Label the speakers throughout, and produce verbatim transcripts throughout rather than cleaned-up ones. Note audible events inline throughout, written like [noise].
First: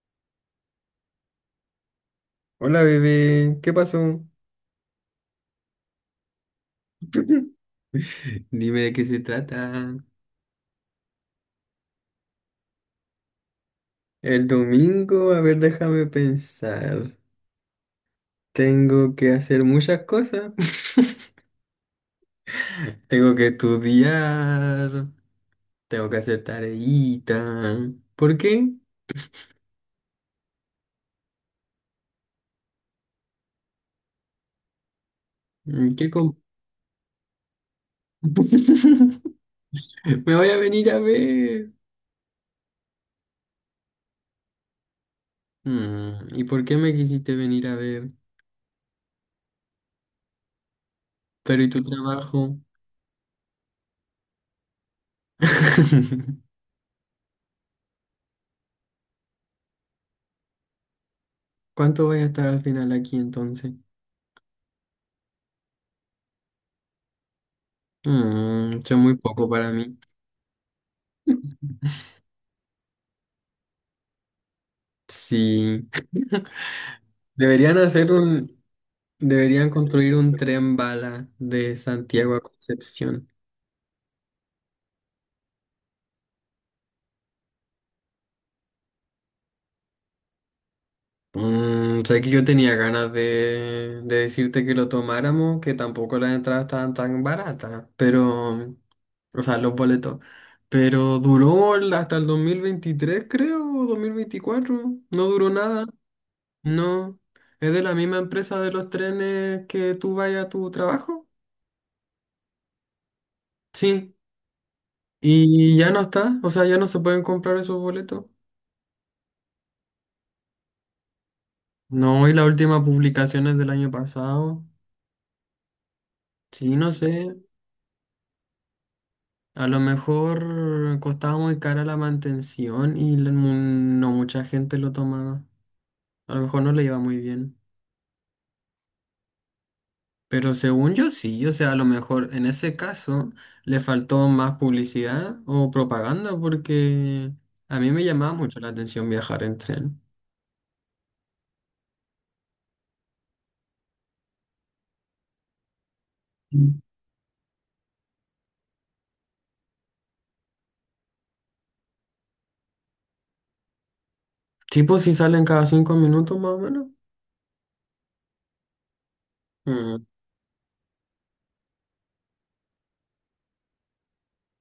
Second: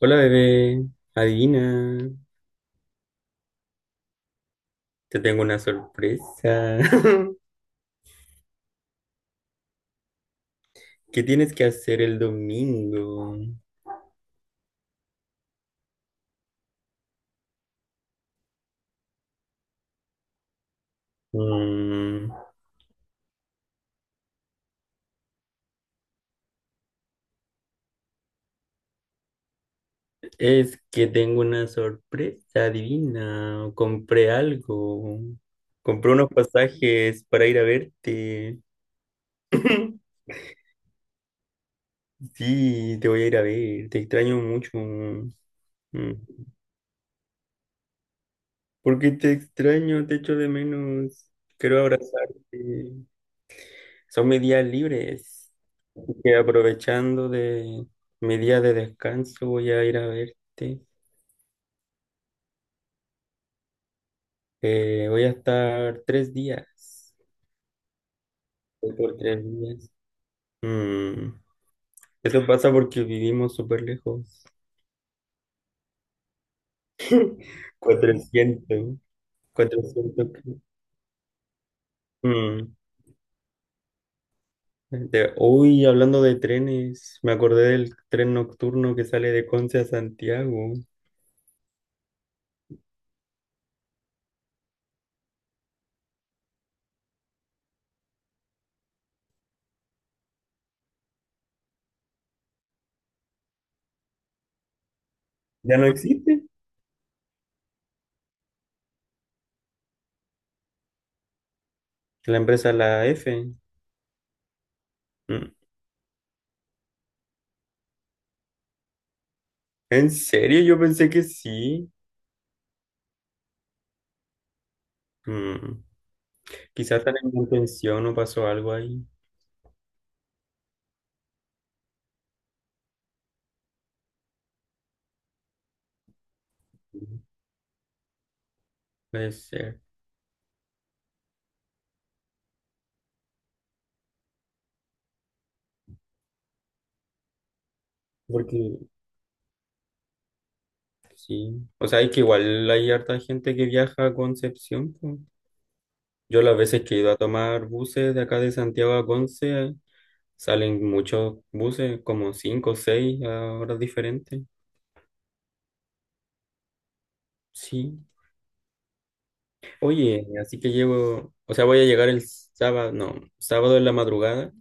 Speaker 1: Hola bebé, adivina,
Speaker 2: Hola bebé, ¿qué pasó?
Speaker 1: te tengo una sorpresa. [laughs]
Speaker 2: [laughs] Dime de qué se trata.
Speaker 1: ¿Qué tienes que hacer el domingo?
Speaker 2: El domingo, a ver, déjame pensar. Tengo que hacer muchas cosas.
Speaker 1: Mm,
Speaker 2: [laughs] Tengo que estudiar. Tengo que hacer tareita. ¿Por qué?
Speaker 1: es que tengo una sorpresa, adivina. Compré algo.
Speaker 2: Mm, ¿Qué
Speaker 1: Compré unos
Speaker 2: com-
Speaker 1: pasajes para ir a verte.
Speaker 2: [laughs]
Speaker 1: [clears throat] [laughs]
Speaker 2: Me voy a venir a ver.
Speaker 1: Sí, te voy a ir a ver, te extraño mucho. Mm,
Speaker 2: Mm, ¿Y por qué me quisiste venir a ver?
Speaker 1: Porque te extraño, te echo de menos.
Speaker 2: Pero ¿y tu
Speaker 1: Quiero abrazarte.
Speaker 2: trabajo?
Speaker 1: Son mis días libres. Y
Speaker 2: [laughs]
Speaker 1: aprovechando de mi día de descanso, voy a ir a verte.
Speaker 2: ¿Cuánto voy a estar al final aquí entonces?
Speaker 1: Eh, voy a estar tres días.
Speaker 2: Mm,
Speaker 1: Voy
Speaker 2: son muy
Speaker 1: por tres
Speaker 2: poco para
Speaker 1: días.
Speaker 2: mí.
Speaker 1: Mm, Eso pasa porque vivimos súper lejos.
Speaker 2: Sí. [laughs] Deberían hacer un,
Speaker 1: cuatrocientos
Speaker 2: Deberían construir
Speaker 1: cuatrocientos
Speaker 2: un
Speaker 1: ki-
Speaker 2: tren bala de Santiago a
Speaker 1: Mm,
Speaker 2: Concepción.
Speaker 1: de- Uy, hablando de trenes, me acordé del tren nocturno que sale de Conce a Santiago.
Speaker 2: Mm, sé que yo tenía ganas de, de decirte que lo tomáramos, que tampoco las entradas estaban tan baratas, pero, o sea, los boletos. Pero duró el- hasta el dos mil veintitrés, creo, o dos mil veinticuatro. No duró
Speaker 1: ¿Ya
Speaker 2: nada.
Speaker 1: no existe?
Speaker 2: No. ¿Es de la misma empresa de los trenes que tú vayas a tu trabajo?
Speaker 1: La empresa La F.
Speaker 2: Sí.
Speaker 1: Mm,
Speaker 2: Y ya no está, o sea, ya no se pueden comprar esos boletos.
Speaker 1: ¿En serio? Yo pensé que sí.
Speaker 2: No, y la última publicación es del año pasado.
Speaker 1: Mm.
Speaker 2: Sí, no
Speaker 1: Quizás están
Speaker 2: sé,
Speaker 1: en mantención o pasó algo ahí.
Speaker 2: a lo mejor costaba muy cara la mantención y la- mu- no mucha gente lo tomaba. A lo mejor no le iba
Speaker 1: ¿No?
Speaker 2: muy bien.
Speaker 1: Puede ser.
Speaker 2: Pero según yo sí, o sea, a lo mejor en ese caso le faltó más publicidad o propaganda porque a mí me llamaba mucho la
Speaker 1: Porque
Speaker 2: atención viajar en tren.
Speaker 1: sí. O sea, es que igual hay harta gente que viaja a Concepción. Po. Yo las
Speaker 2: Mm.
Speaker 1: veces que he ido a tomar buses de acá de Santiago a Conce, salen muchos buses, como cinco o seis a horas diferentes.
Speaker 2: Sí, pues si salen cada cinco minutos más o menos.
Speaker 1: Sí. Oye, así que llevo, o sea, voy a llegar el sábado, no, sábado en la madrugada.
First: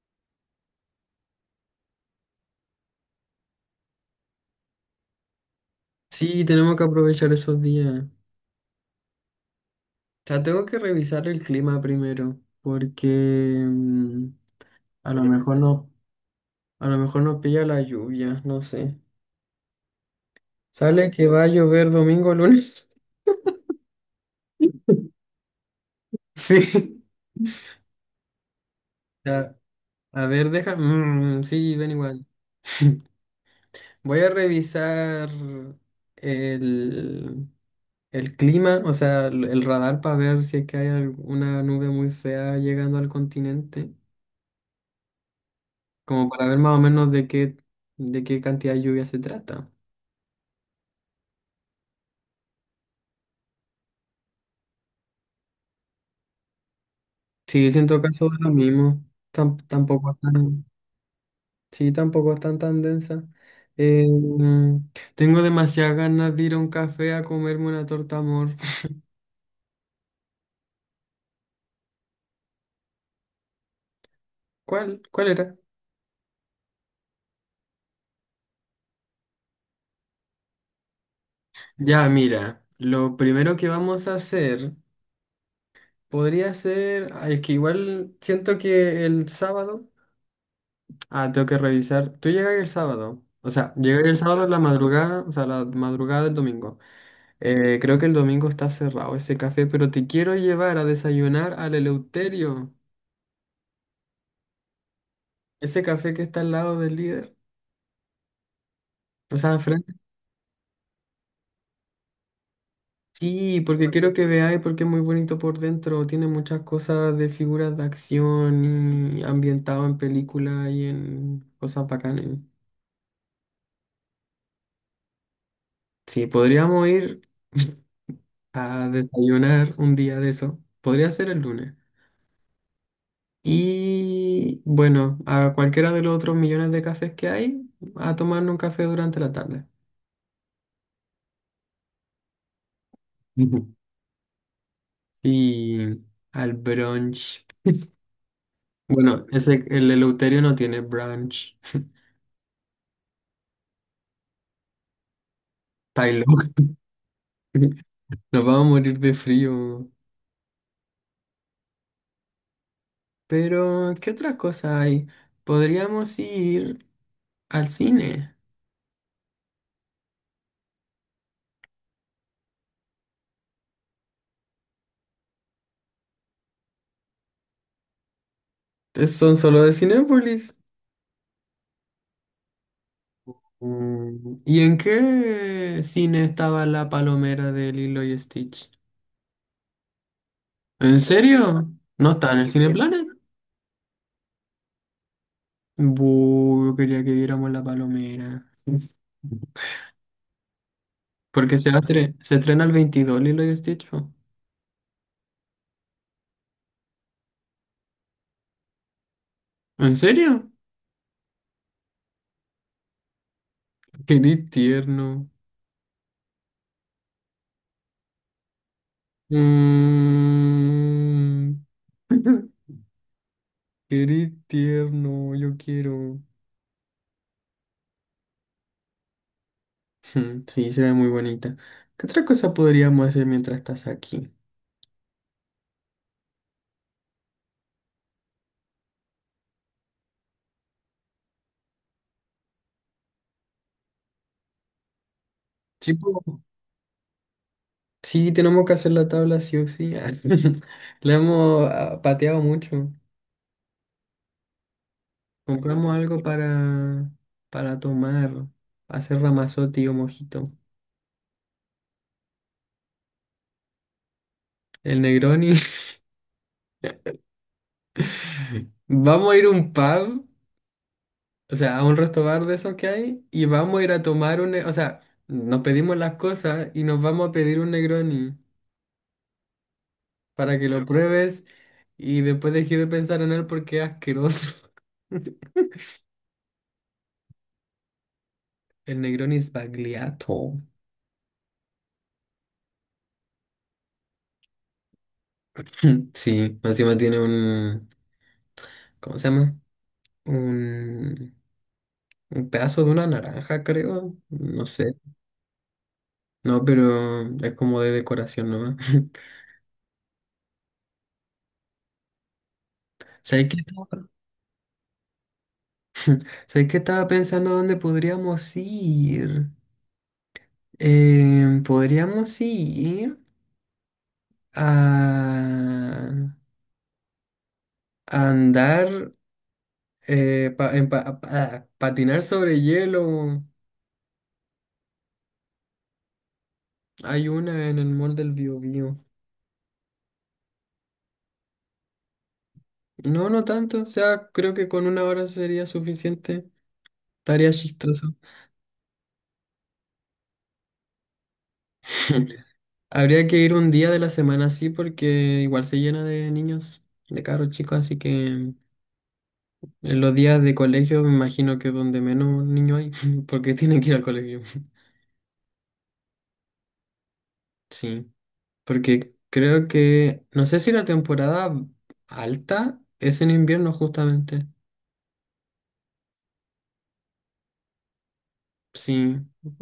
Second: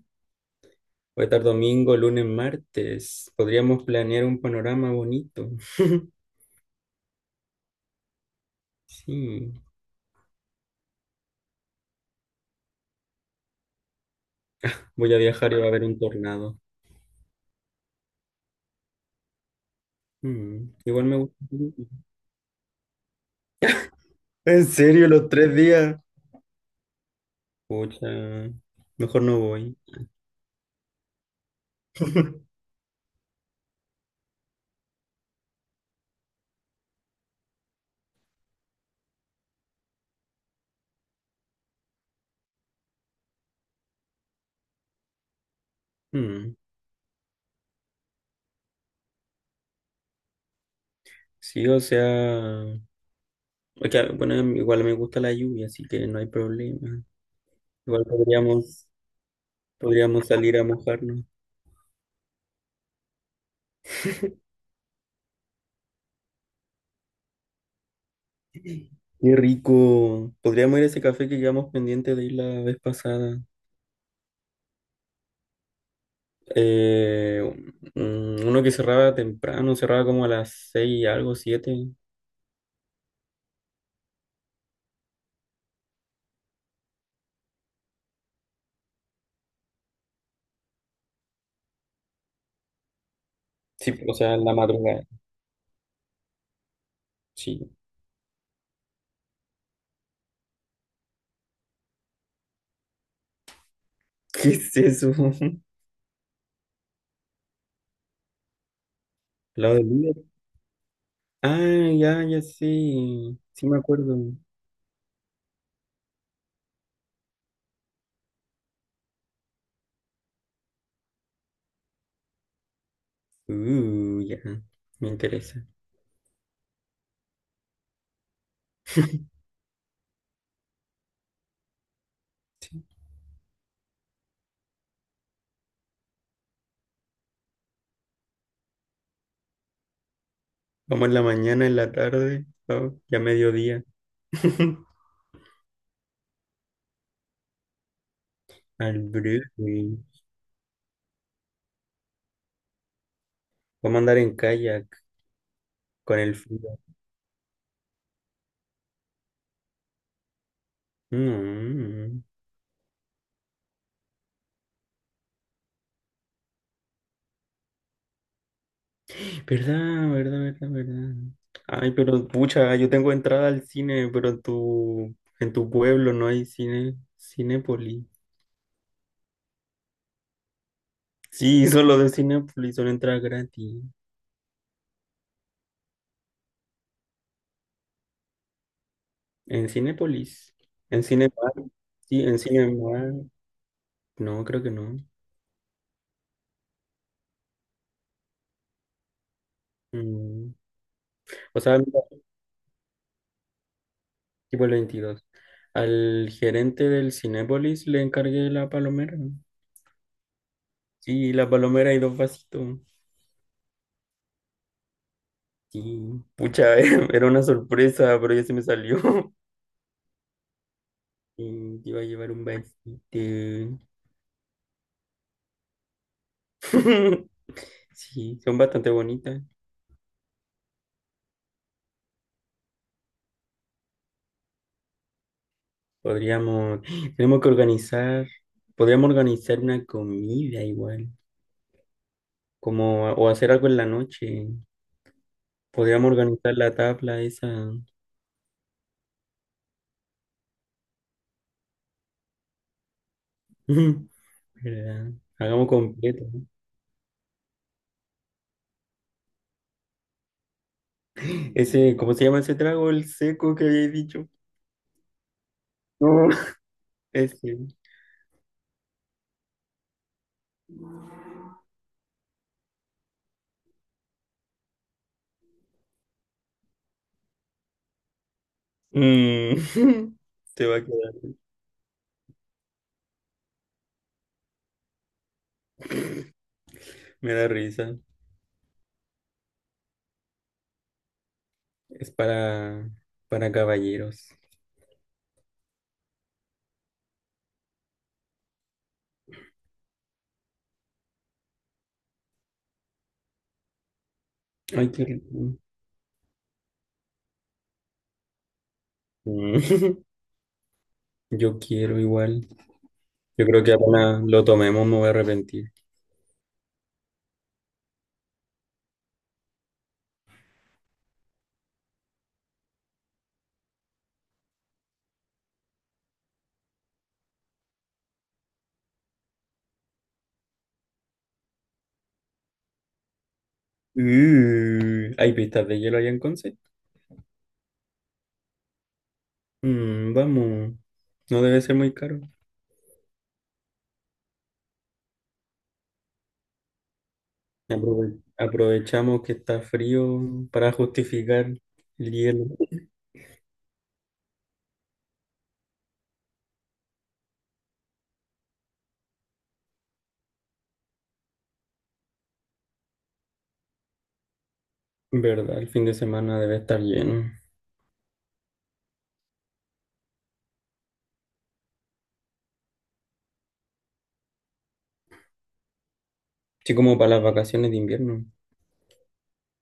Speaker 1: Voy a estar domingo, lunes, martes. Podríamos planear un panorama bonito. [laughs]
Speaker 2: Sí, tenemos que aprovechar esos días. O
Speaker 1: Sí.
Speaker 2: sea, tengo que revisar el clima primero, porque mm, a
Speaker 1: Voy a
Speaker 2: lo
Speaker 1: viajar
Speaker 2: mejor
Speaker 1: y va a haber
Speaker 2: no,
Speaker 1: un tornado.
Speaker 2: a lo mejor no pilla la lluvia, no sé.
Speaker 1: Mm,
Speaker 2: Sale
Speaker 1: Igual me
Speaker 2: que
Speaker 1: gusta.
Speaker 2: va a llover domingo, lunes.
Speaker 1: ¿En serio, los tres días?
Speaker 2: [laughs] Sí.
Speaker 1: Pucha, mejor no
Speaker 2: Ya,
Speaker 1: voy.
Speaker 2: a ver, deja. Mm, sí, ven igual.
Speaker 1: [laughs]
Speaker 2: [laughs] Voy a revisar el, el clima, o sea, el, el radar para ver si es que hay alguna nube muy fea llegando al continente, como para
Speaker 1: Mm.
Speaker 2: ver más o menos de qué, de qué cantidad de lluvia se trata.
Speaker 1: Sí, o sea, o sea, bueno, igual me gusta la lluvia, así que no hay problema.
Speaker 2: Sí, siento en
Speaker 1: Igual
Speaker 2: todo es lo
Speaker 1: podríamos,
Speaker 2: mismo. Tam- tampoco es
Speaker 1: podríamos salir a
Speaker 2: tan,
Speaker 1: mojarnos.
Speaker 2: sí, tampoco es tan tan densa. Eh, mm, Tengo demasiadas ganas de ir a un café a comerme una torta amor. [laughs]
Speaker 1: Qué rico. Podríamos ir a ese café que quedamos pendiente de ir la vez pasada.
Speaker 2: ¿Cuál? ¿Cuál era?
Speaker 1: Eh, mm, Uno que cerraba temprano, cerraba como a las seis y algo, siete.
Speaker 2: Ya, mira, lo primero que vamos a hacer podría ser, ah, es que igual siento que el sábado, ah, tengo que revisar. Tú llegas el sábado, o sea,
Speaker 1: Sí,
Speaker 2: llegas
Speaker 1: o
Speaker 2: el
Speaker 1: sea,
Speaker 2: sábado
Speaker 1: en
Speaker 2: en
Speaker 1: la
Speaker 2: la
Speaker 1: madrugada.
Speaker 2: madrugada, o sea, la madrugada del domingo.
Speaker 1: Sí.
Speaker 2: Eh, creo que el domingo está cerrado ese café, pero te quiero llevar a desayunar al Eleuterio,
Speaker 1: ¿Qué es eso? [laughs]
Speaker 2: ese café que está al lado del líder. O sea,
Speaker 1: ¿Lado del
Speaker 2: frente.
Speaker 1: líder? Ah, ya, ya sí.
Speaker 2: Sí,
Speaker 1: Sí me
Speaker 2: porque quiero
Speaker 1: acuerdo.
Speaker 2: que veáis porque es muy bonito por dentro, tiene muchas cosas de figuras de acción y ambientado en películas y en cosas bacanas.
Speaker 1: Uh, ya. Me interesa.
Speaker 2: Sí, podríamos ir [laughs] a
Speaker 1: [laughs]
Speaker 2: desayunar un día de eso. Podría ser el lunes. Y bueno, a cualquiera de los otros millones de cafés que hay, a tomarnos un café durante la tarde.
Speaker 1: Vamos en la mañana, en la tarde, ¿no? Ya
Speaker 2: Ujú.
Speaker 1: mediodía. [laughs]
Speaker 2: Y al brunch.
Speaker 1: Al
Speaker 2: Bueno, ese, el
Speaker 1: brujo.
Speaker 2: Eleuterio no tiene brunch.
Speaker 1: Vamos a andar en kayak con
Speaker 2: Pailo.
Speaker 1: el frío.
Speaker 2: [laughs] Nos vamos a morir de frío.
Speaker 1: Mm.
Speaker 2: Pero, ¿qué otra cosa hay? Podríamos ir al cine.
Speaker 1: ¿Verdad, verdad, verdad, verdad? Ay, pero pucha, yo tengo entrada al cine, pero en tu, en tu pueblo no hay cine, Cinépolis.
Speaker 2: Es- Son solo de Cinépolis.
Speaker 1: Sí, [laughs] solo de Cinépolis son entradas gratis.
Speaker 2: Mm, ¿Y en qué cine estaba la palomera de Lilo y Stitch?
Speaker 1: En Cinépolis.
Speaker 2: ¿En
Speaker 1: En Cinemar.
Speaker 2: serio? ¿No
Speaker 1: Sí,
Speaker 2: está en
Speaker 1: en
Speaker 2: el Sí. Cineplanet?
Speaker 1: Cinemar. No, creo que no.
Speaker 2: Buh, yo quería que viéramos la palomera. [laughs]
Speaker 1: Mm,
Speaker 2: Porque
Speaker 1: O
Speaker 2: se,
Speaker 1: sea, mira,
Speaker 2: atre se estrena el veintidós Lilo y Stitch. Po.
Speaker 1: tipo el veintidós. Al gerente del Cinépolis le encargué la palomera.
Speaker 2: ¿En serio?
Speaker 1: Sí, la palomera y dos vasitos.
Speaker 2: Qué ni tierno.
Speaker 1: Sí, pucha, [laughs] era una sorpresa, pero ya se me salió. [laughs]
Speaker 2: Mm.
Speaker 1: Y te iba a llevar un
Speaker 2: [laughs]
Speaker 1: vasito.
Speaker 2: Qué ni tierno, yo quiero. [laughs]
Speaker 1: [laughs] Sí, son bastante bonitas.
Speaker 2: Hmm, sí, se ve muy bonita. ¿Qué otra cosa podríamos hacer mientras estás aquí?
Speaker 1: Podríamos, tenemos que organizar, podríamos organizar una comida igual. Como o hacer algo en la noche.
Speaker 2: Sí,
Speaker 1: Podríamos
Speaker 2: po,
Speaker 1: organizar la tabla esa.
Speaker 2: sí, tenemos que hacer la tabla sí o sí. Ah, [laughs] la hemos ah, pateado mucho.
Speaker 1: [laughs] ¿Verdad? Hagamos
Speaker 2: Compramos algo
Speaker 1: completo. ¿No?
Speaker 2: para, para tomar, para hacer ramazote o mojito.
Speaker 1: [laughs] Ese, ¿cómo se llama ese trago? El seco que había dicho.
Speaker 2: El Negroni.
Speaker 1: No.
Speaker 2: [laughs]
Speaker 1: Ese.
Speaker 2: Vamos a ir a un pub, o sea, a un resto bar de esos que hay, y vamos a ir a tomar un... ne- O sea, nos pedimos las cosas y nos vamos a pedir un Negroni
Speaker 1: Mm. [laughs]
Speaker 2: para
Speaker 1: Se
Speaker 2: que
Speaker 1: va a
Speaker 2: lo
Speaker 1: quedar.
Speaker 2: pruebes y después dejes de pensar en él porque es asqueroso. [laughs]
Speaker 1: Me da risa.
Speaker 2: El Negroni es bagliato.
Speaker 1: Es para, para caballeros.
Speaker 2: [laughs] Sí, encima tiene un... ¿Cómo se llama? Un, un pedazo de una naranja, creo. No
Speaker 1: Ay,
Speaker 2: sé.
Speaker 1: qué rico.
Speaker 2: No, pero es como de decoración nomás. [laughs]
Speaker 1: Mm. [laughs] Yo quiero igual. Yo
Speaker 2: ¿Sabes qué?
Speaker 1: creo que apenas lo tomemos me voy a arrepentir.
Speaker 2: Sé que estaba pensando dónde podríamos ir. Eh, podríamos ir a, a andar, eh, pa- en pa- pa- patinar sobre hielo.
Speaker 1: Uh, ¿hay pistas de hielo allá en Conce?
Speaker 2: Hay una en el mall del Biobío.
Speaker 1: Mm, vamos. No debe ser muy caro.
Speaker 2: No, no tanto. O sea, creo que con una hora sería suficiente. Estaría chistoso.
Speaker 1: Aprove- Aprovechamos que está frío para justificar el
Speaker 2: [laughs]
Speaker 1: hielo.
Speaker 2: Habría que ir un día de la semana así porque igual se llena de niños, de carros chicos, así que... En los días de colegio me imagino que es donde menos niños hay, [laughs] porque tienen que ir al colegio.
Speaker 1: ¿Verdad? El fin de semana debe estar lleno.
Speaker 2: Sí, porque creo que, no sé si la temporada alta es en invierno justamente.
Speaker 1: Sí, como para las vacaciones de invierno.
Speaker 2: Sí,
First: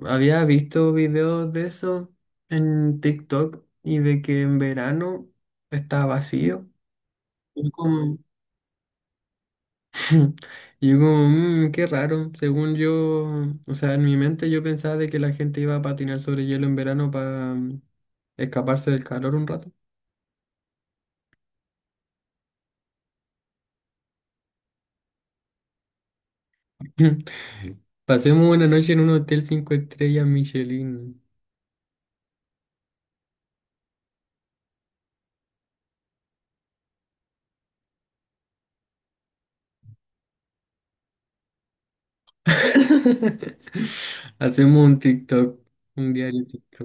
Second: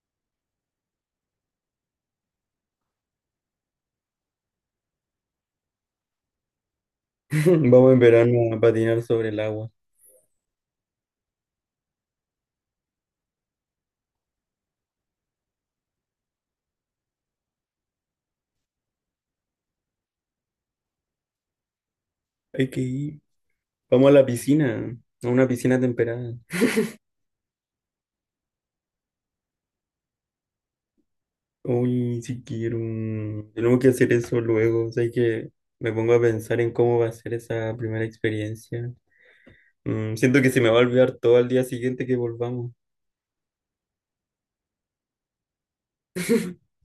Speaker 2: había visto videos de eso en TikTok y de que en verano está vacío. Es
Speaker 1: [laughs] Vamos en
Speaker 2: como-
Speaker 1: verano a patinar sobre el agua.
Speaker 2: [laughs] Y yo como, "Mm, qué raro. Según yo, o sea, en mi mente yo pensaba de que la gente iba a patinar sobre hielo en verano para escaparse del calor un rato.
Speaker 1: Hay que ir. Vamos a la piscina, a una piscina temperada.
Speaker 2: [laughs] Pasemos una noche en un hotel cinco estrellas Michelin.
Speaker 1: Uy, si quiero. Tenemos que hacer eso luego. O sea, hay que me pongo a pensar en cómo va a ser esa primera experiencia. Mm, siento que se me va a olvidar todo al día siguiente que volvamos.
Speaker 2: [laughs] Hacemos un TikTok, un diario.
Speaker 1: [laughs]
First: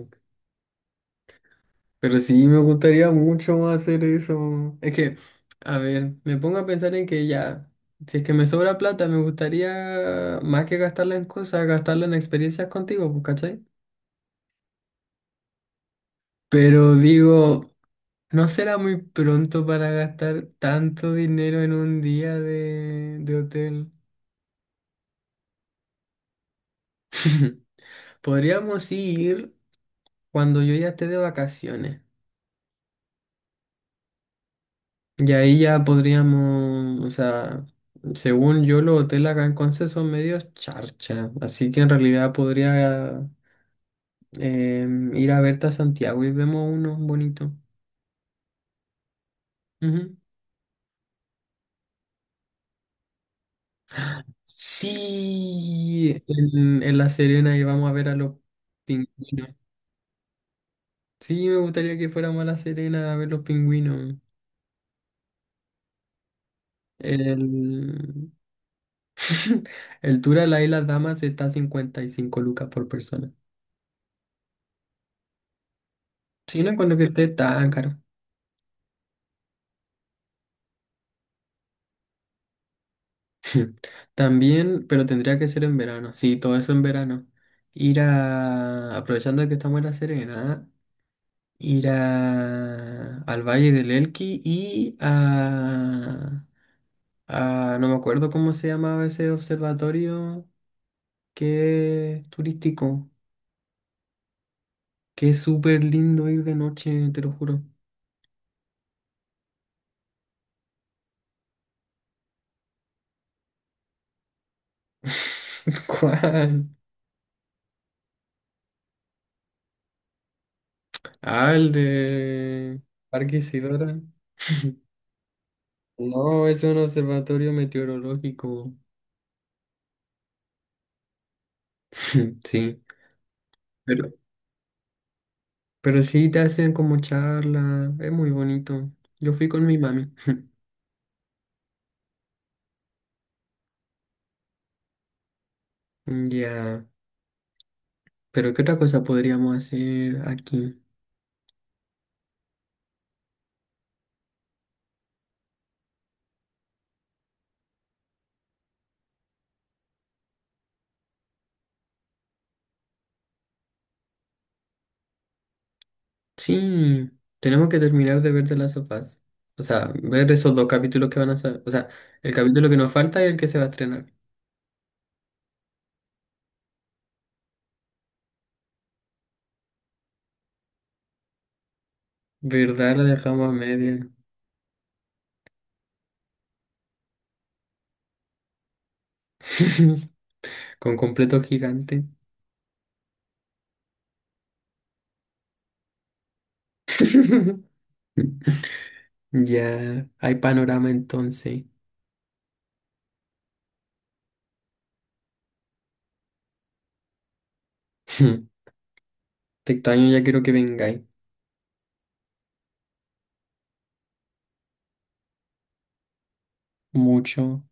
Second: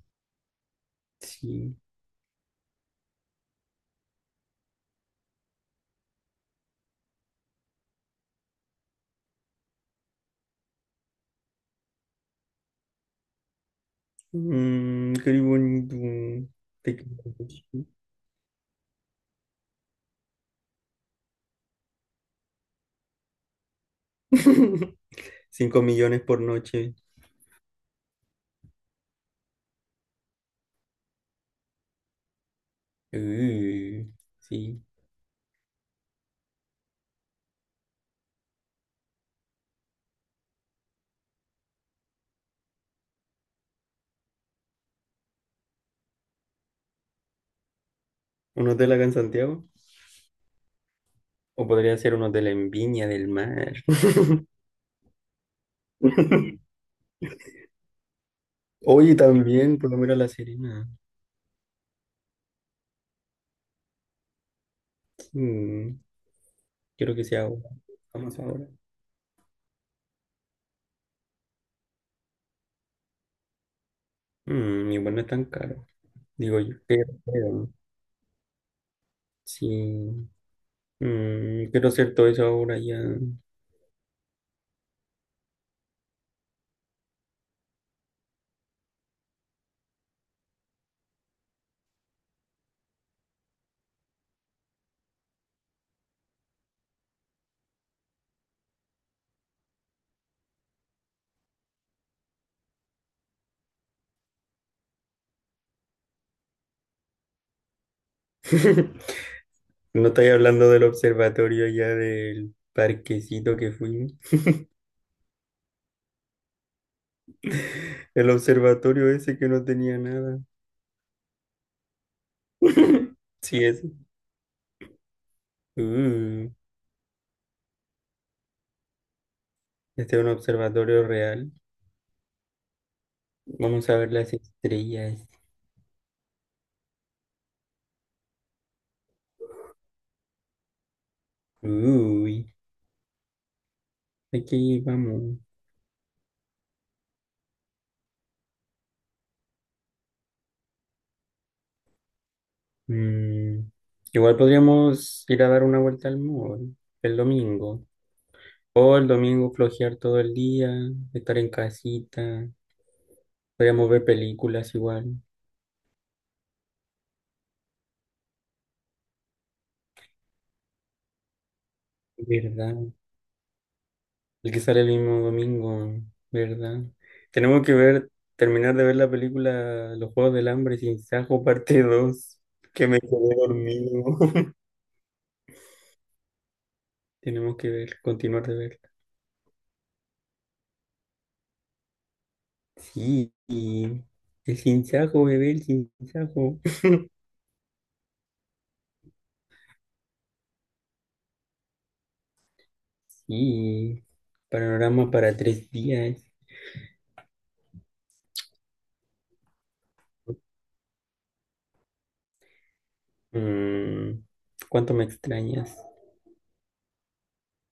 Speaker 1: Sí.
Speaker 2: Pero sí, me gustaría mucho más hacer eso. Es que, a ver, me pongo a pensar en que ya, si es que me sobra plata, me gustaría más que gastarla en cosas, gastarla en experiencias contigo, pues, ¿cachai?
Speaker 1: Mm, qué bonito.
Speaker 2: Pero
Speaker 1: Te
Speaker 2: digo,
Speaker 1: quiero.
Speaker 2: ¿no será muy pronto para gastar tanto dinero en un día de, de hotel?
Speaker 1: cinco [laughs] millones por noche.
Speaker 2: [laughs] Podríamos ir cuando yo ya esté de vacaciones.
Speaker 1: Uh, sí.
Speaker 2: Y ahí ya podríamos, o sea, según yo, los hoteles acá en Conce son medios charcha, así que en realidad podría em, ir a verte a Santiago y vemos uno bonito.
Speaker 1: ¿Un hotel acá en Santiago?
Speaker 2: Ujú.
Speaker 1: O podría ser un hotel en Viña del Mar.
Speaker 2: Sí, en,
Speaker 1: [laughs]
Speaker 2: en La Serena y vamos a ver a los
Speaker 1: Oye,
Speaker 2: pingüinos.
Speaker 1: también, por lo menos La Serena.
Speaker 2: Sí, me gustaría que fuéramos a La Serena a ver los pingüinos.
Speaker 1: Mm, Quiero que sea ahora.
Speaker 2: El,
Speaker 1: Vamos ahora.
Speaker 2: [laughs] el tour a la Isla Damas está a cincuenta y cinco lucas por persona.
Speaker 1: Mm, igual no es tan caro. Digo
Speaker 2: Sí, no
Speaker 1: yo,
Speaker 2: cuando que
Speaker 1: pero,
Speaker 2: esté
Speaker 1: pero,
Speaker 2: tan caro.
Speaker 1: sí. Mm, quiero hacer todo eso ahora ya.
Speaker 2: [laughs] También, pero tendría que ser en verano. Sí, todo eso en verano. Ir a, aprovechando que estamos en La Serena, ir a, al Valle del Elqui y a, a, no me acuerdo cómo se llamaba ese observatorio que es turístico, que es súper lindo ir de noche, te lo juro.
Speaker 1: [laughs] No estoy hablando del observatorio ya del parquecito que fuimos.
Speaker 2: [laughs] ¿Cuál?
Speaker 1: El observatorio ese que no tenía nada.
Speaker 2: Ah, el de
Speaker 1: [laughs]
Speaker 2: Parque
Speaker 1: Sí, ese.
Speaker 2: Isidora. [laughs] No,
Speaker 1: Uh,
Speaker 2: es un observatorio meteorológico.
Speaker 1: este es un observatorio real.
Speaker 2: [laughs] Sí.
Speaker 1: Vamos a
Speaker 2: Pero,
Speaker 1: ver las estrellas.
Speaker 2: pero sí te hacen como charla, es muy bonito. Yo fui con mi mami. [laughs]
Speaker 1: Uy, aquí vamos.
Speaker 2: Ya, pero ¿qué otra cosa podríamos hacer aquí?
Speaker 1: Mm, Igual podríamos ir a dar una vuelta al mall el domingo. O el domingo flojear todo el día, estar en casita. Podríamos ver películas igual.
Speaker 2: Sí, tenemos que terminar de ver The Last of Us. O sea, ver esos dos capítulos que van a salir. O sea, el capítulo
Speaker 1: ¿Verdad?
Speaker 2: que nos falta y el que se va a estrenar.
Speaker 1: El que sale el mismo domingo, ¿verdad? Tenemos que ver, terminar de ver la película Los Juegos del Hambre sin Sajo, parte dos que
Speaker 2: ¿Verdad?
Speaker 1: me
Speaker 2: La
Speaker 1: quedé
Speaker 2: dejamos a
Speaker 1: dormido.
Speaker 2: media.
Speaker 1: [laughs] Tenemos que ver, continuar de verla.
Speaker 2: [laughs] Con completo gigante.
Speaker 1: Sí, y el sin Sajo, bebé, el sin Sajo.
Speaker 2: [laughs] Ya, hay panorama entonces.
Speaker 1: Sí, panorama para tres días.
Speaker 2: [laughs] Te extraño, ya quiero que vengáis.
Speaker 1: Mm, ¿Cuánto me extrañas?
Speaker 2: Mucho.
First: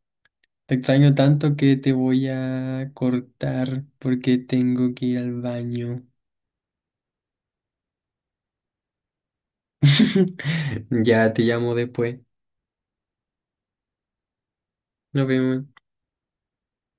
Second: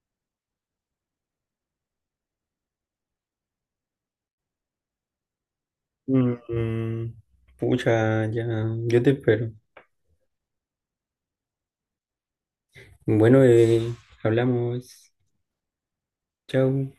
Speaker 2: Te extraño tanto que te voy a cortar porque tengo que ir al baño.
Speaker 1: Mm, mm, Pucha, ya, yo te espero.
Speaker 2: [laughs] Ya te llamo después.
Speaker 1: Bueno, bebé, hablamos.
Speaker 2: Nos vemos.
Speaker 1: Chau.